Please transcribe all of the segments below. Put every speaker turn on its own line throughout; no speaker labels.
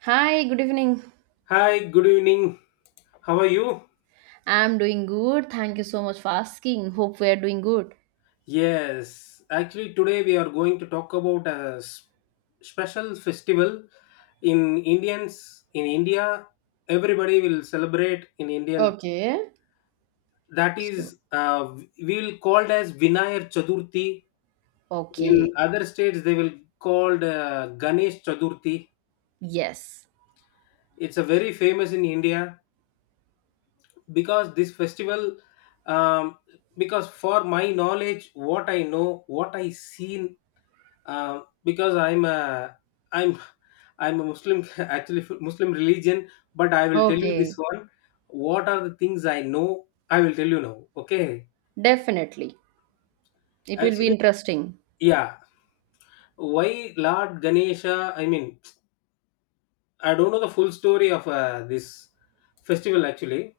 Hi, good evening.
Hi, good evening. How are you?
I'm doing good. Thank you so much for asking. Hope we are doing good.
Yes, actually, today we are going to talk about a special festival in Indians in India. Everybody will celebrate in Indian.
Okay.
That
So,
is, we will called as Vinayar Chaturthi. In
okay.
other states, they will called Ganesh Chaturthi.
Yes.
It's a very famous in India because this festival um, because for my knowledge what I know what I seen because I'm I'm a Muslim actually Muslim religion. But I will tell you this
Okay.
one. What are the things I know? I will tell you now. Okay,
Definitely. It will be
actually,
interesting.
yeah. Why Lord Ganesha? I mean, I don't know the full story of this festival actually.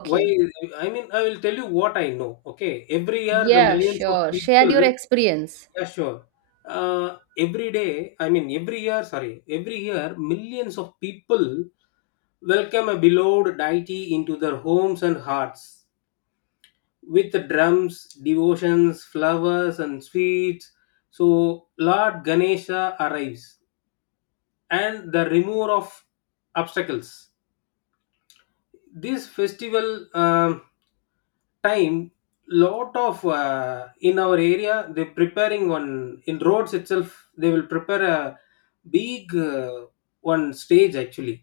Why? I mean, I will tell you what I know. Okay, every year the
Yeah,
millions of
sure. Share
people.
your experience.
Yeah, sure. Every day, I mean, every year, sorry, every year, millions of people welcome a beloved deity into their homes and hearts with drums, devotions, flowers, and sweets. So, Lord Ganesha arrives and the remover of obstacles. This festival time, lot of in our area they preparing one in roads itself, they will prepare a big one stage actually,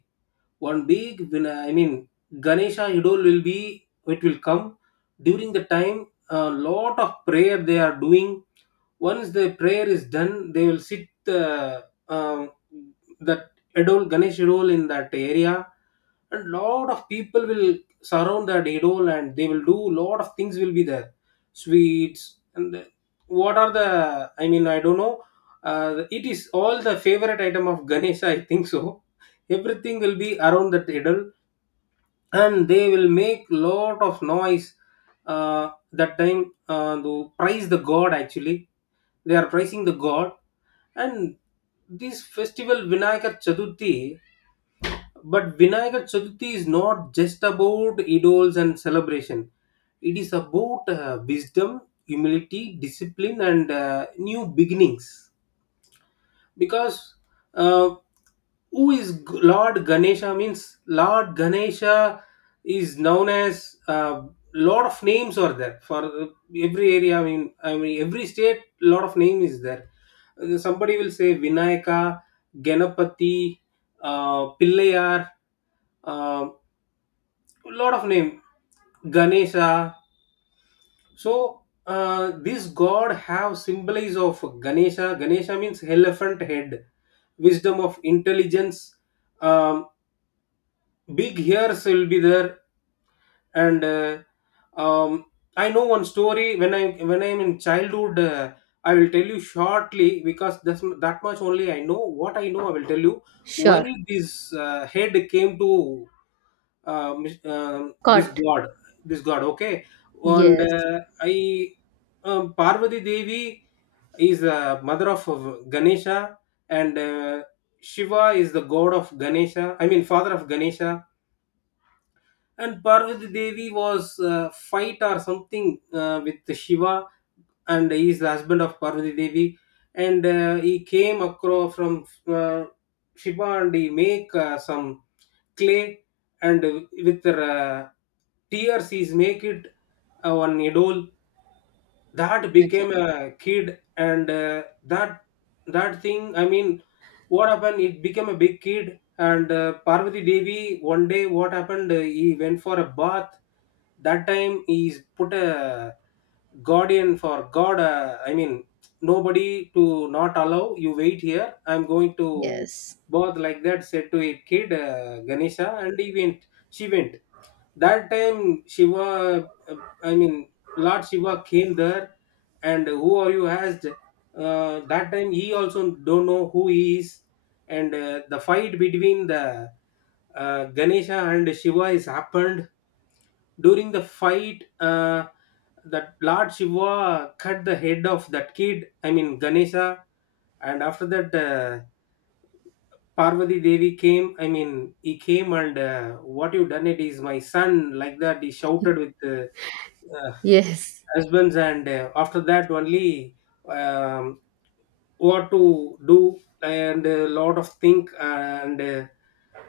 one big winner, I mean Ganesha idol will be, it will come during the time, a lot of prayer they are doing. Once the prayer is done, they will sit, uh, um that idol, Ganesh idol in that area, and lot of people will surround that idol and they will do lot of things will be there. Sweets and the- what are the, I mean I don't know, uh, it is all the favorite item of Ganesh, I think so. Everything will be around that idol and they will make lot of noise that time, to praise the god actually. They are praising the god. And this festival, Vinayakar Chaturthi. But Vinayakar Chaturthi is not just about idols and celebration, it is about wisdom, humility, discipline, and new beginnings. Because, uh, who is Lord Ganesha means Lord Ganesha is known as, a lot of names are there for every area. I mean every state, lot of name is there. Somebody will say Vinayaka, Ganapati, Pillayar, uh, lot of name, Ganesha. So this god have symbols of Ganesha. Ganesha means elephant head, wisdom of intelligence. Um, big ears will be there, and um, I know one story when I'm in childhood. I will tell you shortly because that's that much only I know, what I know I will tell you why
Sure.
this head came to this
Cut.
god, this god. Okay, and
Yes.
I Parvati Devi is the mother of Ganesha, and Shiva is the god of Ganesha, I mean father of Ganesha. And Parvati Devi was fight or something with Shiva, and he is the husband of Parvati Devi. And he came across from Shiva, and he make some clay, and with tears he's make it one idol. That
Okay.
became a kid, and that that thing, I mean what happened, it became a big kid. And Parvati Devi one day, what happened, he went for a bath. That time he put a guardian for god, I mean nobody to not allow, you wait here, I'm going to
Yes.
bath, like that said to it kid, Ganesha. And he went, she went. That time Shiva, I mean Lord Shiva came there, and who are you asked. That time he also don't know who he is. And the fight between the Ganesha and Shiva is happened. During the fight, that Lord Shiva cut the head of that kid, I mean Ganesha. And after that, Parvati Devi came, I mean, he came and what you done, it is my son, like that. He shouted with uh,
Yes.
husbands. And after that, only um, what to do, and a lot of think, and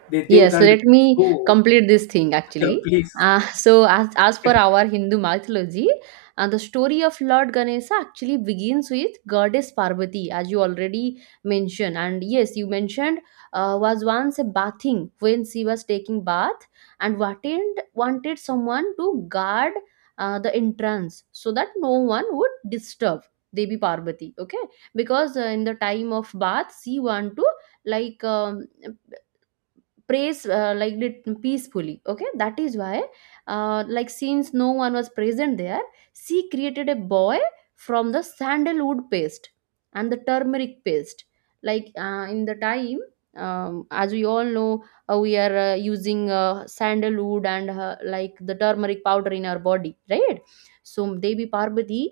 they think,
Yes,
and
let me
go.
complete this thing
Yeah,
actually.
please.
So, as for our Hindu mythology, the story of Lord Ganesha actually begins with goddess Parvati, as you already mentioned. And yes, you mentioned was once a bathing when she was taking bath and wanted someone to guard the entrance so that no one would disturb Devi Parvati. Okay, because in the time of bath, she want to like. Praise like it peacefully, okay, that is why like since no one was present there, she created a boy from the sandalwood paste and the turmeric paste, like in the time. As we all know, we are using sandalwood and like the turmeric powder in our body, right? So Devi Parvati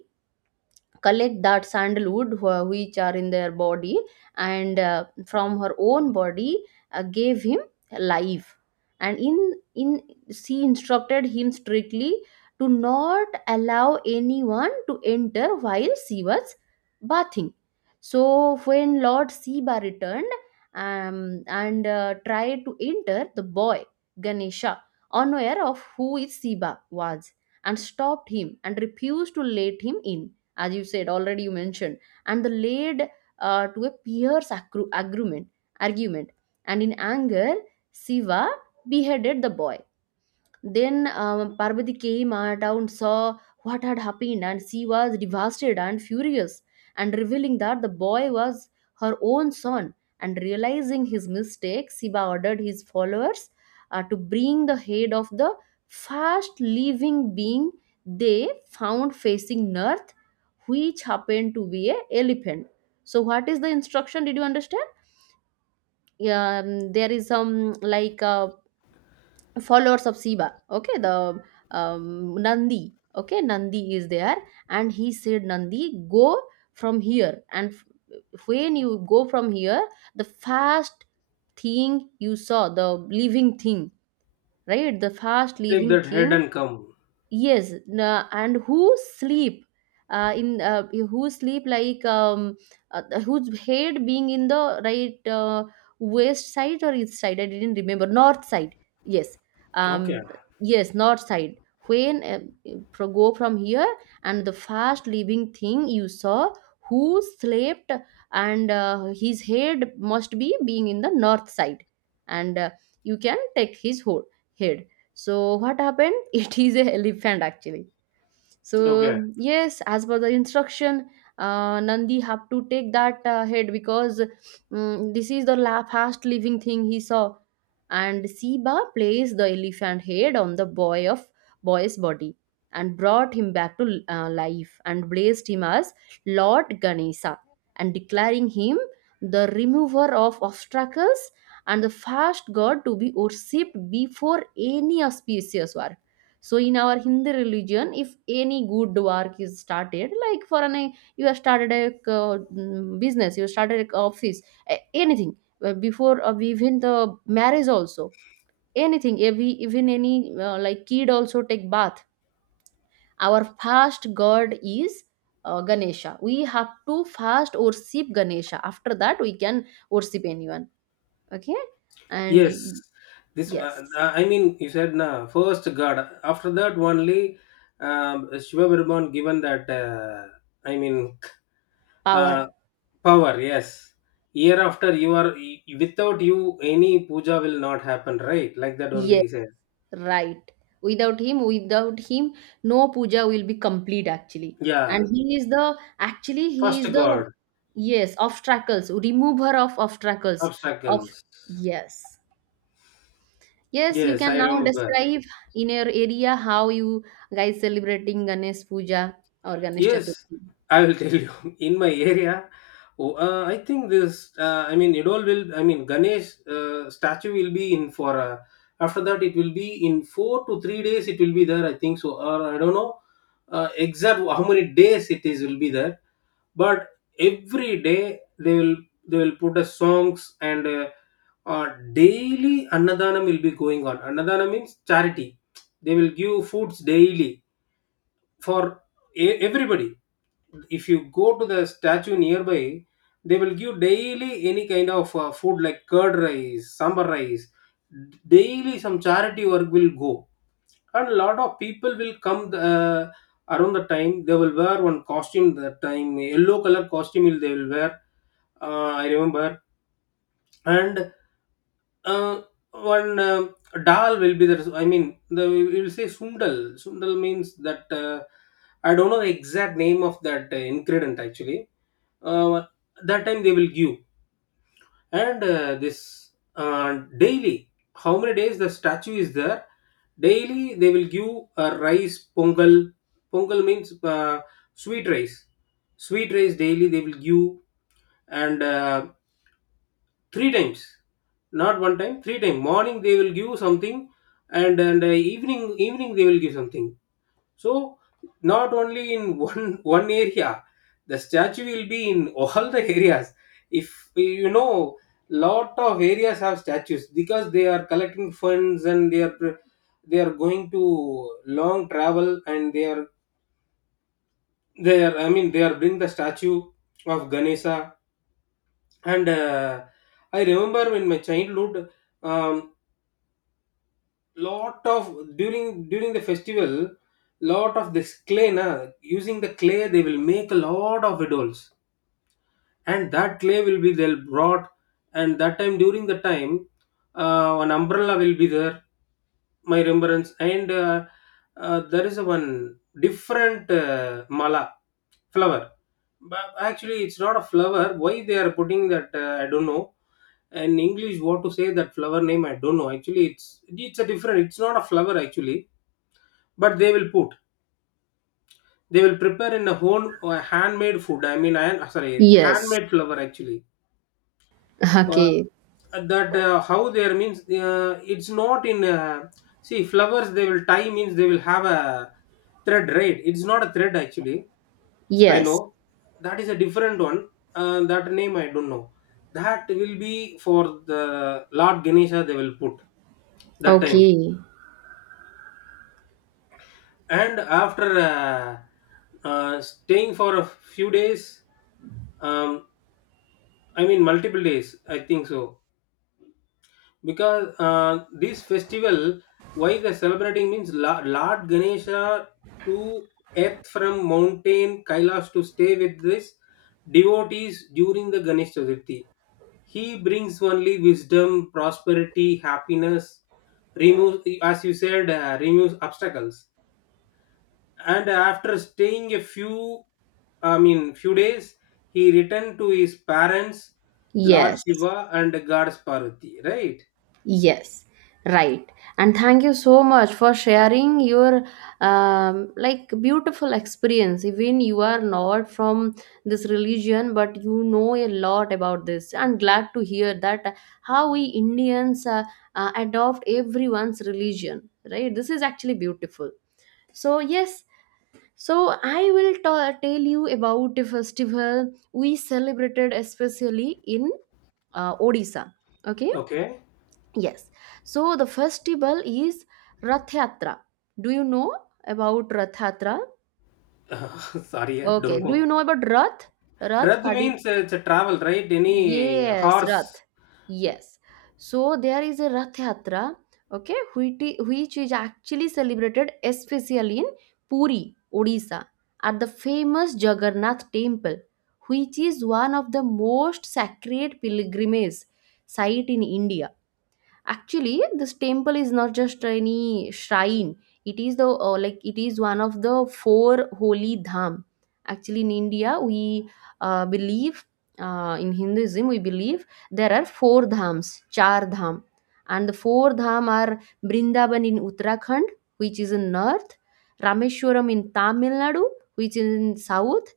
collect that sandalwood which are in their body, and from her own body gave him life. And in in she instructed him strictly to not allow anyone to enter while she was bathing. So when Lord Siba returned, um, and tried to enter, the boy Ganesha, unaware of who is Siba was, and stopped him and refused to let him in, as you said, already you mentioned. And the laid to a fierce agreement, argument. And in anger, Siva beheaded the boy. Then Parvati came out and saw what had happened, and she was devastated and furious, and revealing that the boy was her own son. And realizing his mistake, Siva ordered his followers to bring the head of the first living being they found facing north, which happened to be a elephant. So, what is the instruction? Did you understand? Yeah. There is some like followers of Siva. Okay, the Nandi. Okay, Nandi is there, and he said, Nandi, go from here. And when you go from here, the first thing you saw, the living thing, right? The first
Take
living
that head
thing,
and come.
yes. And who sleep in who sleep like whose head being in the right west side or east side, I didn't remember, north side. Yes.
Okay,
um, yes, north side. When go from here, and the fast living thing you saw who slept, and his head must be being in the north side, and you can take his whole head. So what happened? It is a elephant actually.
okay,
So yes, as per the instruction, Nandi have to take that head because, mm, this is the fast living thing he saw. And Siba placed the elephant head on the boy's body and brought him back to life and blessed him as Lord Ganesha, and declaring him the remover of obstacles and the first god to be worshipped before any auspicious work. So in our Hindu religion, if any good work is started, like for an, you have started a business, you started an office, anything, before even the marriage also, anything, every, even any like kid also take bath, our first god is Ganesha. We have to first worship Ganesha, after that we can worship anyone. Okay. And
yes. This,
yes,
I mean, you said na first God, after that, only Shiva Brahman given that. I mean, Uh,
power.
power, yes. Year after you are without you, any puja will not happen, right? Like that only
Yes,
he said.
right. Without him, no puja will be complete actually.
Yeah,
And he is the actually, he
first
is the,
God,
yes, obstacles, remover of obstacles of,
obstacles.
yes. Yes, you
Yes,
can
I
now
remember.
describe in your area how you guys celebrating Ganesh Puja or Ganesh
Yes,
Chaturthi.
I will tell you. In my area, oh, I think this. I mean, it all will. I mean, Ganesh statue will be in for. After that, it will be in 4 to 3 days. It will be there, I think so, or I don't know exact how many days it is will be there. But every day they will, they will put a songs and uh, daily annadanam will be going on. Annadanam means charity, they will give foods daily for everybody. If you go to the statue nearby, they will give daily any kind of food like curd rice, sambar rice, daily some charity work will go. And a lot of people will come. uh, around the time they will wear one costume, that time yellow color they will wear, I remember. And uh, one dal will be there, I mean the, we will say sundal. Sundal means that, I don't know the exact name of that ingredient actually. uh, that time they will give. And this daily, how many days the statue is there, daily they will give a rice pongal. Pongal means uh, sweet rice. Sweet rice daily they will give. And three times, not one time, three times. Morning they will give something, and evening, evening they will give something. So not only in one one area, the statue will be in all the areas. If you know, lot of areas have statues because they are collecting funds and they are they are going to long travel, and they are, they are I mean they are bring the statue of Ganesha. And I remember in my childhood. Um, lot of, during the festival, lot of this clay na, using the clay they will make a lot of idols. And that clay will be they'll brought. And that time, during the time, one umbrella will be there, my remembrance. And there is a one different mala flower, but actually it's not a flower, why they are putting that I don't know. In English what to say that flower name, I don't know actually. It's a different, it's not a flower actually, but they will put. They will prepare in a home handmade food. I mean, I sorry,
Yes.
handmade flour actually. Uh,
Okay.
that how there means it's not in. See, flowers they will tie means they will have a thread, right? It's not a thread actually. I
Yes.
know that is a different one. That name I don't know. That will be for the Lord Ganesha. They will put that time.
Okay.
And after staying for a few days, um, I mean multiple days I think so, because this festival, why they're celebrating means, Lord Ganesha to earth from mountain Kailash to stay with this devotees during the Ganesh Chaturthi. He brings only wisdom, prosperity, happiness, removes, as you said, removes obstacles. And after staying a few, I mean few days, he returned to his parents Lord
Yes.
Shiva and Goddess Parvati, right?
Yes, right. And thank you so much for sharing your like beautiful experience. Even you are not from this religion, but you know a lot about this. I'm glad to hear that how we Indians adopt everyone's religion, right? This is actually beautiful. So yes, so I will tell you about a festival we celebrated especially in Odisha. Okay.
Okay.
Yes. So the festival is Rath Yatra. Do you know about Rath Yatra?
Sorry, I
Okay.
don't
Do you
know.
know about Rath? Rath,
Rath
what did?
means it's a travel, right? Any
Yes,
horse.
Rath. Yes. So there is a Rath Yatra, okay, which, which is actually celebrated especially in Puri, Odisha, at the famous Jagannath Temple, which is one of the most sacred pilgrimage site in India. Actually, this temple is not just any shrine. It is the like it is one of the four holy dham. Actually in India, we believe, in Hinduism we believe there are four dhams, char dham, and the four dham are Brindaban in Uttarakhand, which is in north, Rameshwaram in Tamil Nadu, which is in south,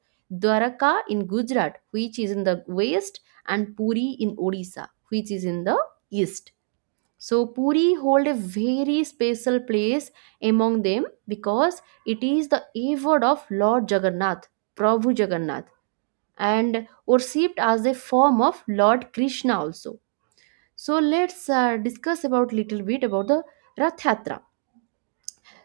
Dwarka in Gujarat, which is in the west, and Puri in Odisha, which is in the east. So Puri hold a very special place among them because it is the abode of Lord Jagannath, Prabhu Jagannath, and worshipped as a form of Lord Krishna also. So let's discuss about little bit about the Rath Yatra.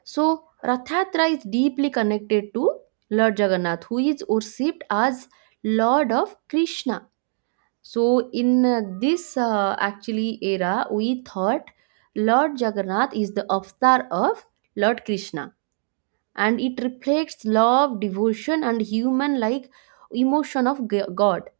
So Rath Yatra is deeply connected to Lord Jagannath, who is worshipped as Lord of Krishna. So in this actually era, we thought Lord Jagannath is the avatar of Lord Krishna, and it reflects love, devotion, and human-like emotion of God.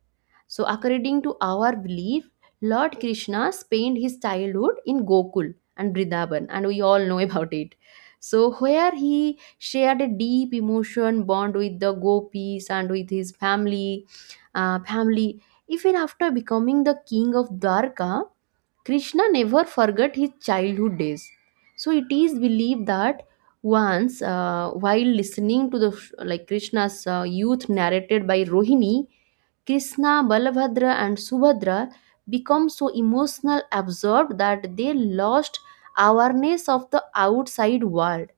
So, according to our belief, Lord Krishna spent his childhood in Gokul and Vrindavan, and we all know about it. So, where he shared a deep emotion bond with the gopis and with his family. Even after becoming the king of Dwarka, Krishna never forgot his childhood days. So, it is believed that once, while listening to the like Krishna's youth narrated by Rohini, Krishna, Balabhadra, and Subhadra become so emotional absorbed that they lost awareness of the outside world,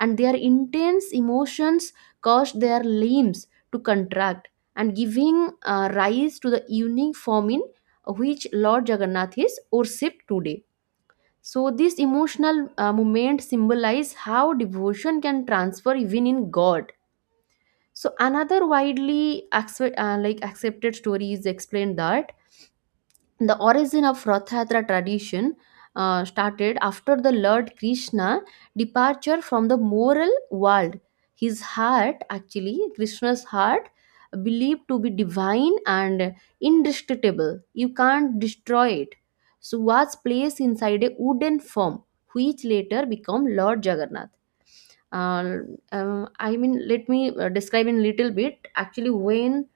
and their intense emotions caused their limbs to contract and giving rise to the unique form in which Lord Jagannath is worshipped today. So, this emotional movement symbolizes how devotion can transfer even in God. So another widely like accepted story is explained that the origin of Rathatra tradition started after the Lord Krishna departure from the moral world. His heart, actually, Krishna's heart, believed to be divine and indestructible. You can't destroy it. So was placed inside a wooden form, which later became Lord Jagannath. uh, I mean, let me describe in little bit actually. When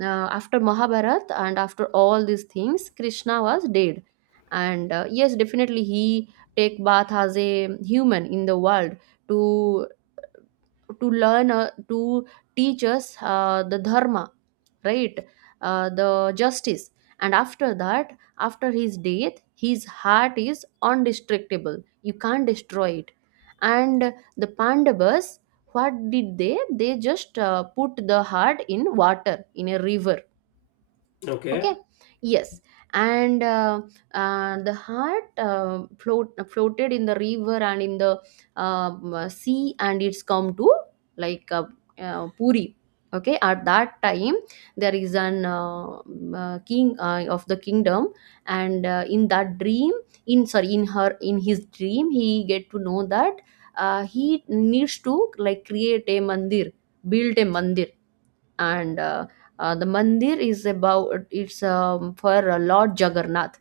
after Mahabharat and after all these things, Krishna was dead. And yes, definitely he take bath as a human in the world to to learn to teach us the dharma, right, the justice. And after that, after his death, his heart is undestructible, you can't destroy it. And the Pandavas, what did they just put the heart in water, in a river.
Okay.
Okay. Yes. And the heart floated in the river and in the sea, and it's come to like Puri. Okay, at that time, there is an king of the kingdom, and in that dream, in, sorry, in her in his dream he get to know that he needs to like create a mandir, build a mandir. And the mandir is about, it's for Lord Jagannath.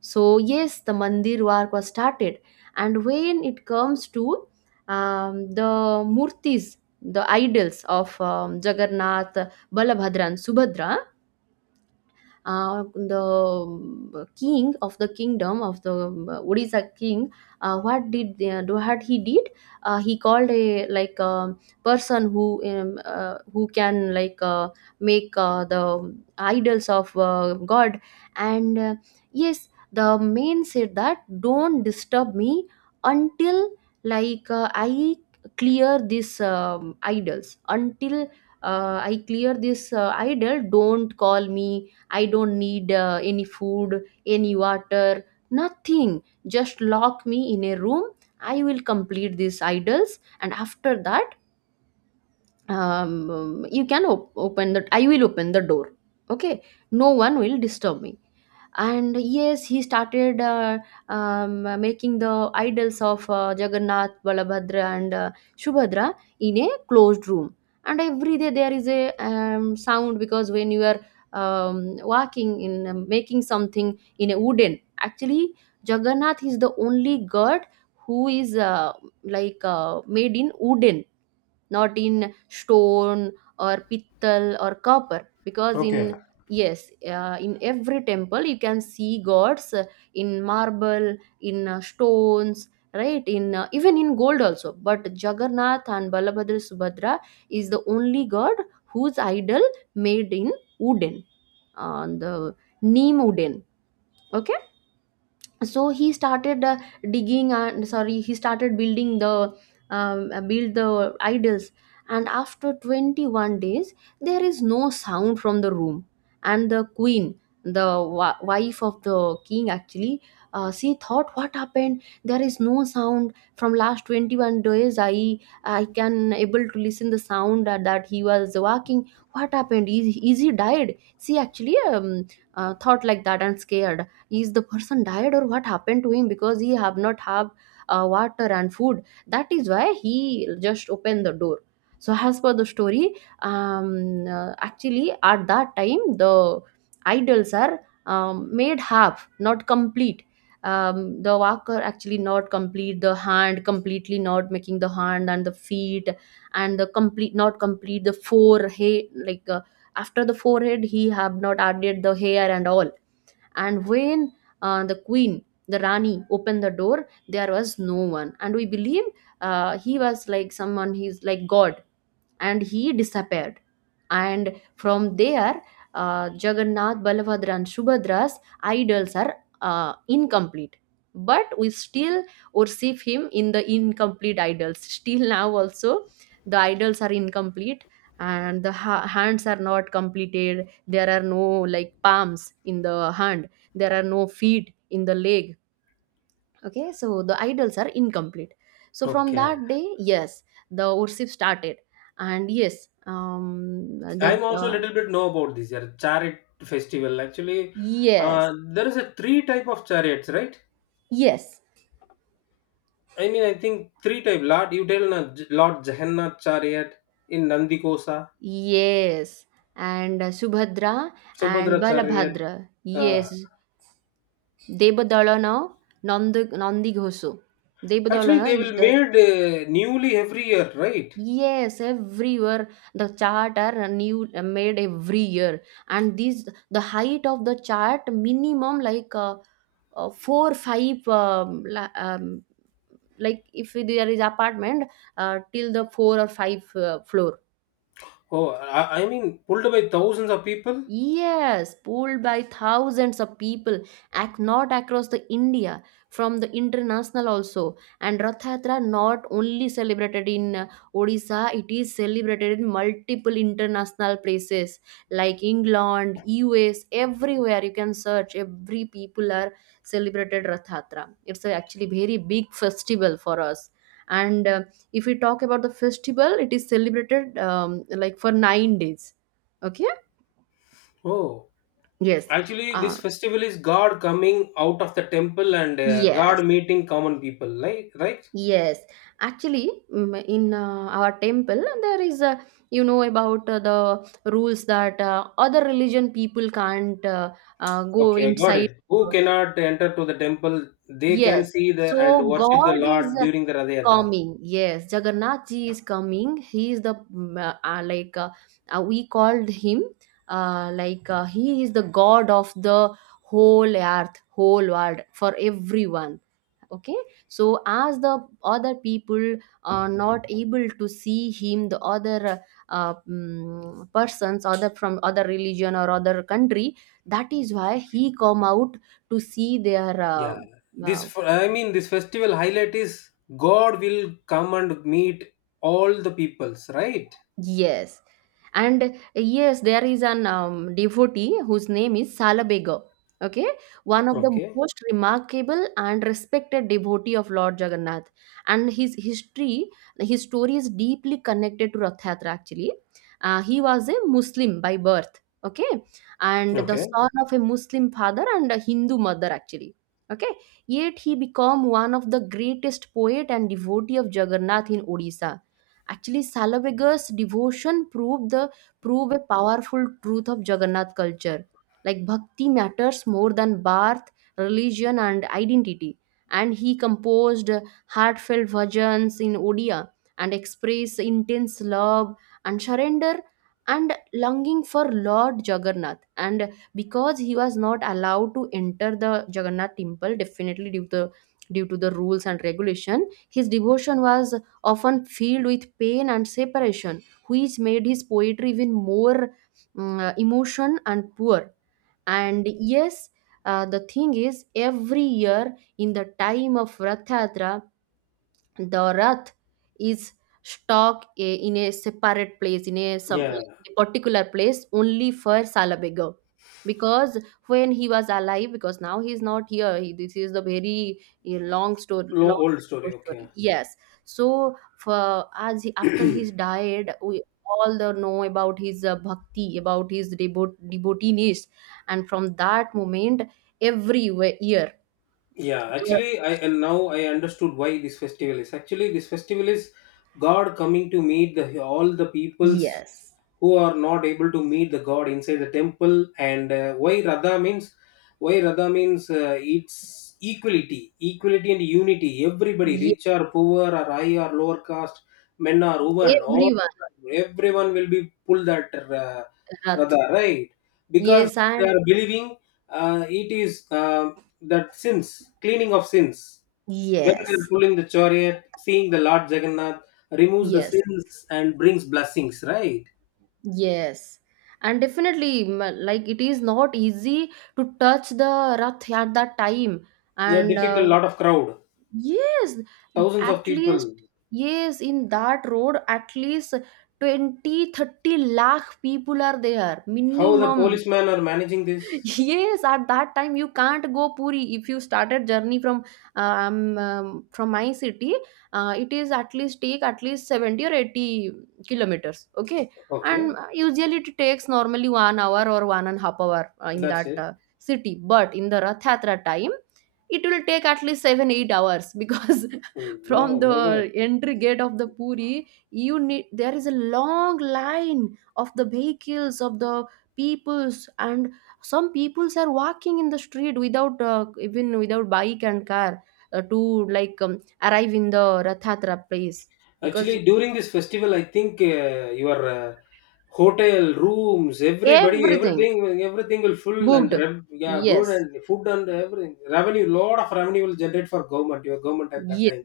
So yes, the mandir work was started, and when it comes to the murtis, the idols of Jagannath, Balabhadra, and Subhadra, the king of the kingdom of the Odisha king, what did what he did? He called a like person who can make the idols of God. And uh, yes, the man said that, "Don't disturb me until I clear this idols, until I clear this idol, don't call me. I don't need any food, any water, nothing. Just lock me in a room. I will complete these idols, and after that you can op- open the I will open the door. Okay, no one will disturb me." And yes, he started making the idols of Jagannath, Balabhadra, and Shubhadra in a closed room. And every day there is a sound, because when you are walking in, making something in a wooden. Actually, Jagannath is the only god who is made in wooden, not in stone or pittal or copper, because in,
Okay.
yes, in every temple you can see gods in marble, in stones, right, in even in gold also. But Jagannath and Balabhadra, Subhadra is the only god whose idol made in wooden, on the neem wooden. Okay, so he started digging and sorry he started building the build the idols, and after 21 days there is no sound from the room. And the queen, the wife of the king, actually she thought, what happened? There is no sound from last 21 days. I can able to listen the sound that, he was walking. What happened? Is he died? She actually thought like that and scared, is the person died or what happened to him, because he have not have water and food. That is why he just opened the door. So as per the story, actually at that time the idols are made half, not complete. The walker actually not complete the hand, completely not making the hand and the feet, and the complete not complete the forehead. After the forehead, he have not added the hair and all. And when the queen, the rani, opened the door, there was no one, and we believed he was like someone, he's like god, and he disappeared. And from there, Jagannath, Balabhadra, and Subhadra's idols are incomplete. But we still worship him in the incomplete idols. Still now, also, the idols are incomplete, and the hands are not completed. There are no like palms in the hand, there are no feet in the leg. Okay, so the idols are incomplete. So from
Okay.
that day, yes, the worship started. And yes, um the
I'm also a
uh,
little bit know about this year chariot festival. Actually,
yes,
there is a three type of chariots, right?
yes
I mean, I think three type. Lord, you tell na, Lord Jagannath chariot, in Nandikosa,
yes And Subhadra. And
Subhadracharya.
Balabhadra,
Uh,
yes, devadalana, nandi ghosu.
actually,
Devadalana
they
is
will
the,
made newly every year, right?
yes, everywhere the chart are new made every year, and these the height of the chart minimum like 4 5 like if there is apartment, till the four or five floor.
Oh, I mean, pulled by thousands of people.
Yes, polled by thousands of people, not across the India, from the international also. And Rath Yatra not only celebrated in Odisha, it is celebrated in multiple international places like England, US, everywhere you can search. Every people are celebrated Rath Yatra. It's a actually very big festival for us. And if we talk about the festival, it is celebrated like for 9 days. Okay.
Oh,
Yes.
actually,
Uh,
this festival is God coming out of the temple and
yes.
God meeting common people, like right?
Yes. Actually, in our temple, there is a, you know, about the rules that other religion people can't go
Okay, I got
inside.
it. Who cannot enter to the temple, they can
Yes.
see the and
So
worship the
God is
Lord during the Rath Yatra.
coming. Yes. Jagannath Ji is coming. He is the, we called him, he is the God of the whole earth, whole world, for everyone. Okay, so as the other people are not able to see him, the other persons, other from other religion or other country, that is why he come out to see their
Yeah, this
uh,
I mean, this festival highlight is God will come and meet all the peoples, right?
yes. And yes, there is an devotee whose name is Salabega. Okay, one of the
Okay,
most remarkable and respected devotee of Lord Jagannath, and his history, his story is deeply connected to Rath Yatra. Actually, he was a Muslim by birth. Okay, and the
okay.
son of a Muslim father and a Hindu mother. Actually, okay, yet he became one of the greatest poet and devotee of Jagannath in Odisha. Actually, Salavega's devotion proved the prove a powerful truth of Jagannath culture. Like bhakti matters more than birth, religion, and identity. And he composed heartfelt bhajans in Odia and expressed intense love and surrender and longing for Lord Jagannath. And because he was not allowed to enter the Jagannath temple, definitely due to the rules and regulation, his devotion was often filled with pain and separation, which made his poetry even more emotion and poor. And yes, the thing is, every year in the time of Rathatra, the rath is stuck i- in a separate place, in a some
Yeah,
in a particular place only for Salabega, because when he was alive. Because now he's not here, he, this is the very long story,
low old
long
story. Okay.
story, yes. So for as he, after he's died, we all the know about his bhakti, about his devotees, and from that moment every year
yeah,
there,
actually, I and now I understood why this festival is. Actually, this festival is God coming to meet the all the peoples
yes.
who are not able to meet the god inside the temple. And why radha means, why radha means it's equality, equality and unity. Everybody
Ye-
rich or poor or high or lower caste, men or women, all,
Everyone.
everyone will be pulled that uh,
Rath.
radha, right? Because
Yes,
they
and
are believing, it is uh, that sins, cleaning of sins, when they are
yes,
pulling the chariot, seeing the Lord Jagannath, removes the
yes,
sins and brings blessings, right?
yes. And definitely, like it is not easy to touch the Rath at that time.
Yeah,
And
difficult, lot of crowd,
yes,
thousands of
at least,
people.
yes, in that road, at least 20 30 lakh people are there,
How the
minimum.
policemen are managing this?
Yes, at that time you can't go Puri. If you started journey from my city, it is at least take at least 70 or 80 kilometers. Okay,
Okay,
and usually it takes normally 1 hour or one and a half hour in
that's
that
it.
city, but in the Rath Yatra time it will take at least 7 8 hours, because
Mm,
from
oh my God!
the entry gate of the Puri, you need, there is a long line of the vehicles of the peoples, and some peoples are walking in the street without even without bike and car to like arrive in the Rathatra place, because
Actually, during this festival, I think your hotel rooms, everybody,
everything
everything, everything will full and
booked.
yeah, good
Yes.
and food and everything. Revenue, lot of revenue will generate for government. Your government at that time.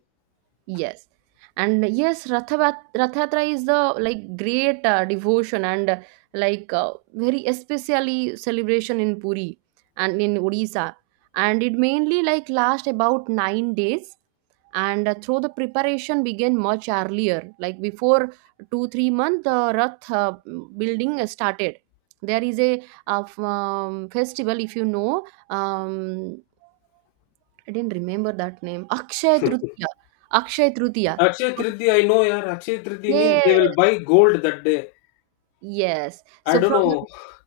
Yes. And yes, Rath Yatra is the like great devotion and very especially celebration in Puri and in Odisha. And it mainly like last about 9 days. And through the preparation began much earlier, like before 2 3 months, the Rath building started. There is a, festival, if you know, I didn't remember that name. Akshaya Tritiya. Akshaya Tritiya.
Akshay Tritiya, I know, yeah. Akshay Tritiya means they
Yes.
will buy gold that day.
Yes.
I
So
don't
from the,
know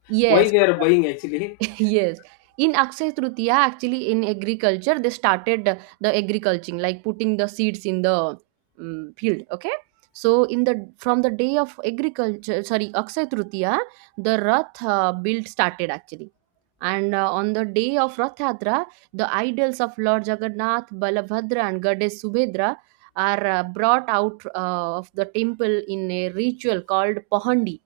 yes,
why they are buying actually,
yes. In Akshaya Tritiya, actually in agriculture, they started the agriculturing, like putting the seeds in the field. Okay. So in the from the day of agriculture, sorry, Akshaya Tritiya, the Rath build started actually. And on the day of Rath Yatra, the idols of Lord Jagannath, Balabhadra, and Goddess Subhedra are brought out of the temple in a ritual called Pohandi,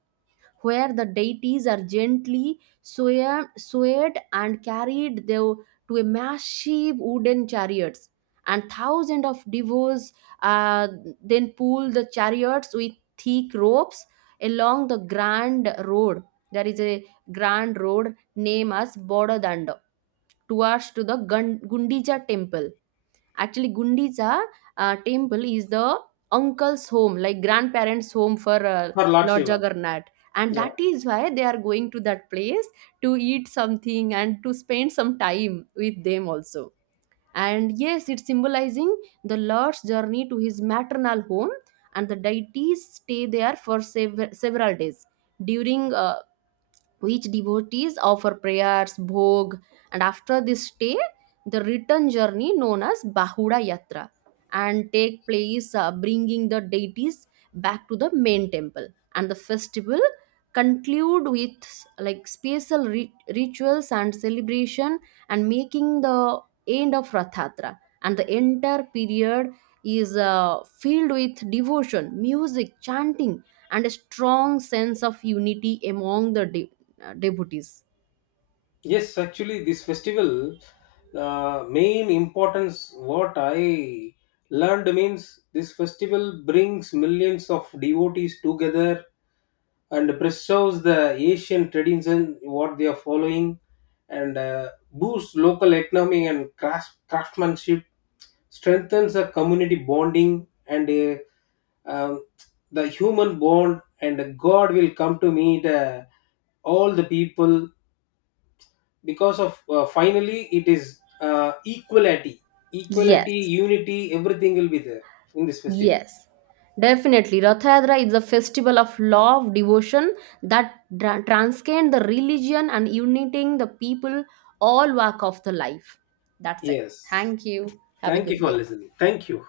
where the deities are gently swayed and carried though to a massive wooden chariots. And thousands of devos uh, then pull the chariots with thick ropes along the grand road. There is a grand road named as Bododanda, towards to the Gundija temple. Actually, Gundicha temple is the uncle's home, like grandparents' home for
for Lord
Lord
Shiva.
Jagannath. And
Yeah.
that is why they are going to that place to eat something and to spend some time with them also. And yes, it's symbolizing the Lord's journey to his maternal home, and the deities stay there for several days during which devotees offer prayers, bhog, and after this stay, the return journey known as Bahura Yatra and take place bringing the deities back to the main temple. And the festival conclude with like special rituals and celebration and making the end of Rathatra. And the entire period is filled with devotion, music, chanting, and a strong sense of unity among the devotees.
Yes, actually, this festival main importance, what I learned means, this festival brings millions of devotees together and preserves the Asian tradition what they are following, and boosts local economy and crafts, craftsmanship, strengthens the community bonding, and um, the human bond, and God will come to meet all the people. Because of finally it is equality, equality
Yes,
unity, everything will be there in this festival.
yes. Definitely. Rath Yatra is a festival of love, devotion that transcend the religion and uniting the people all walk of the life. That's it.
Yes,
Thank you. Have a
thank you
good
for
day.
listening, thank you.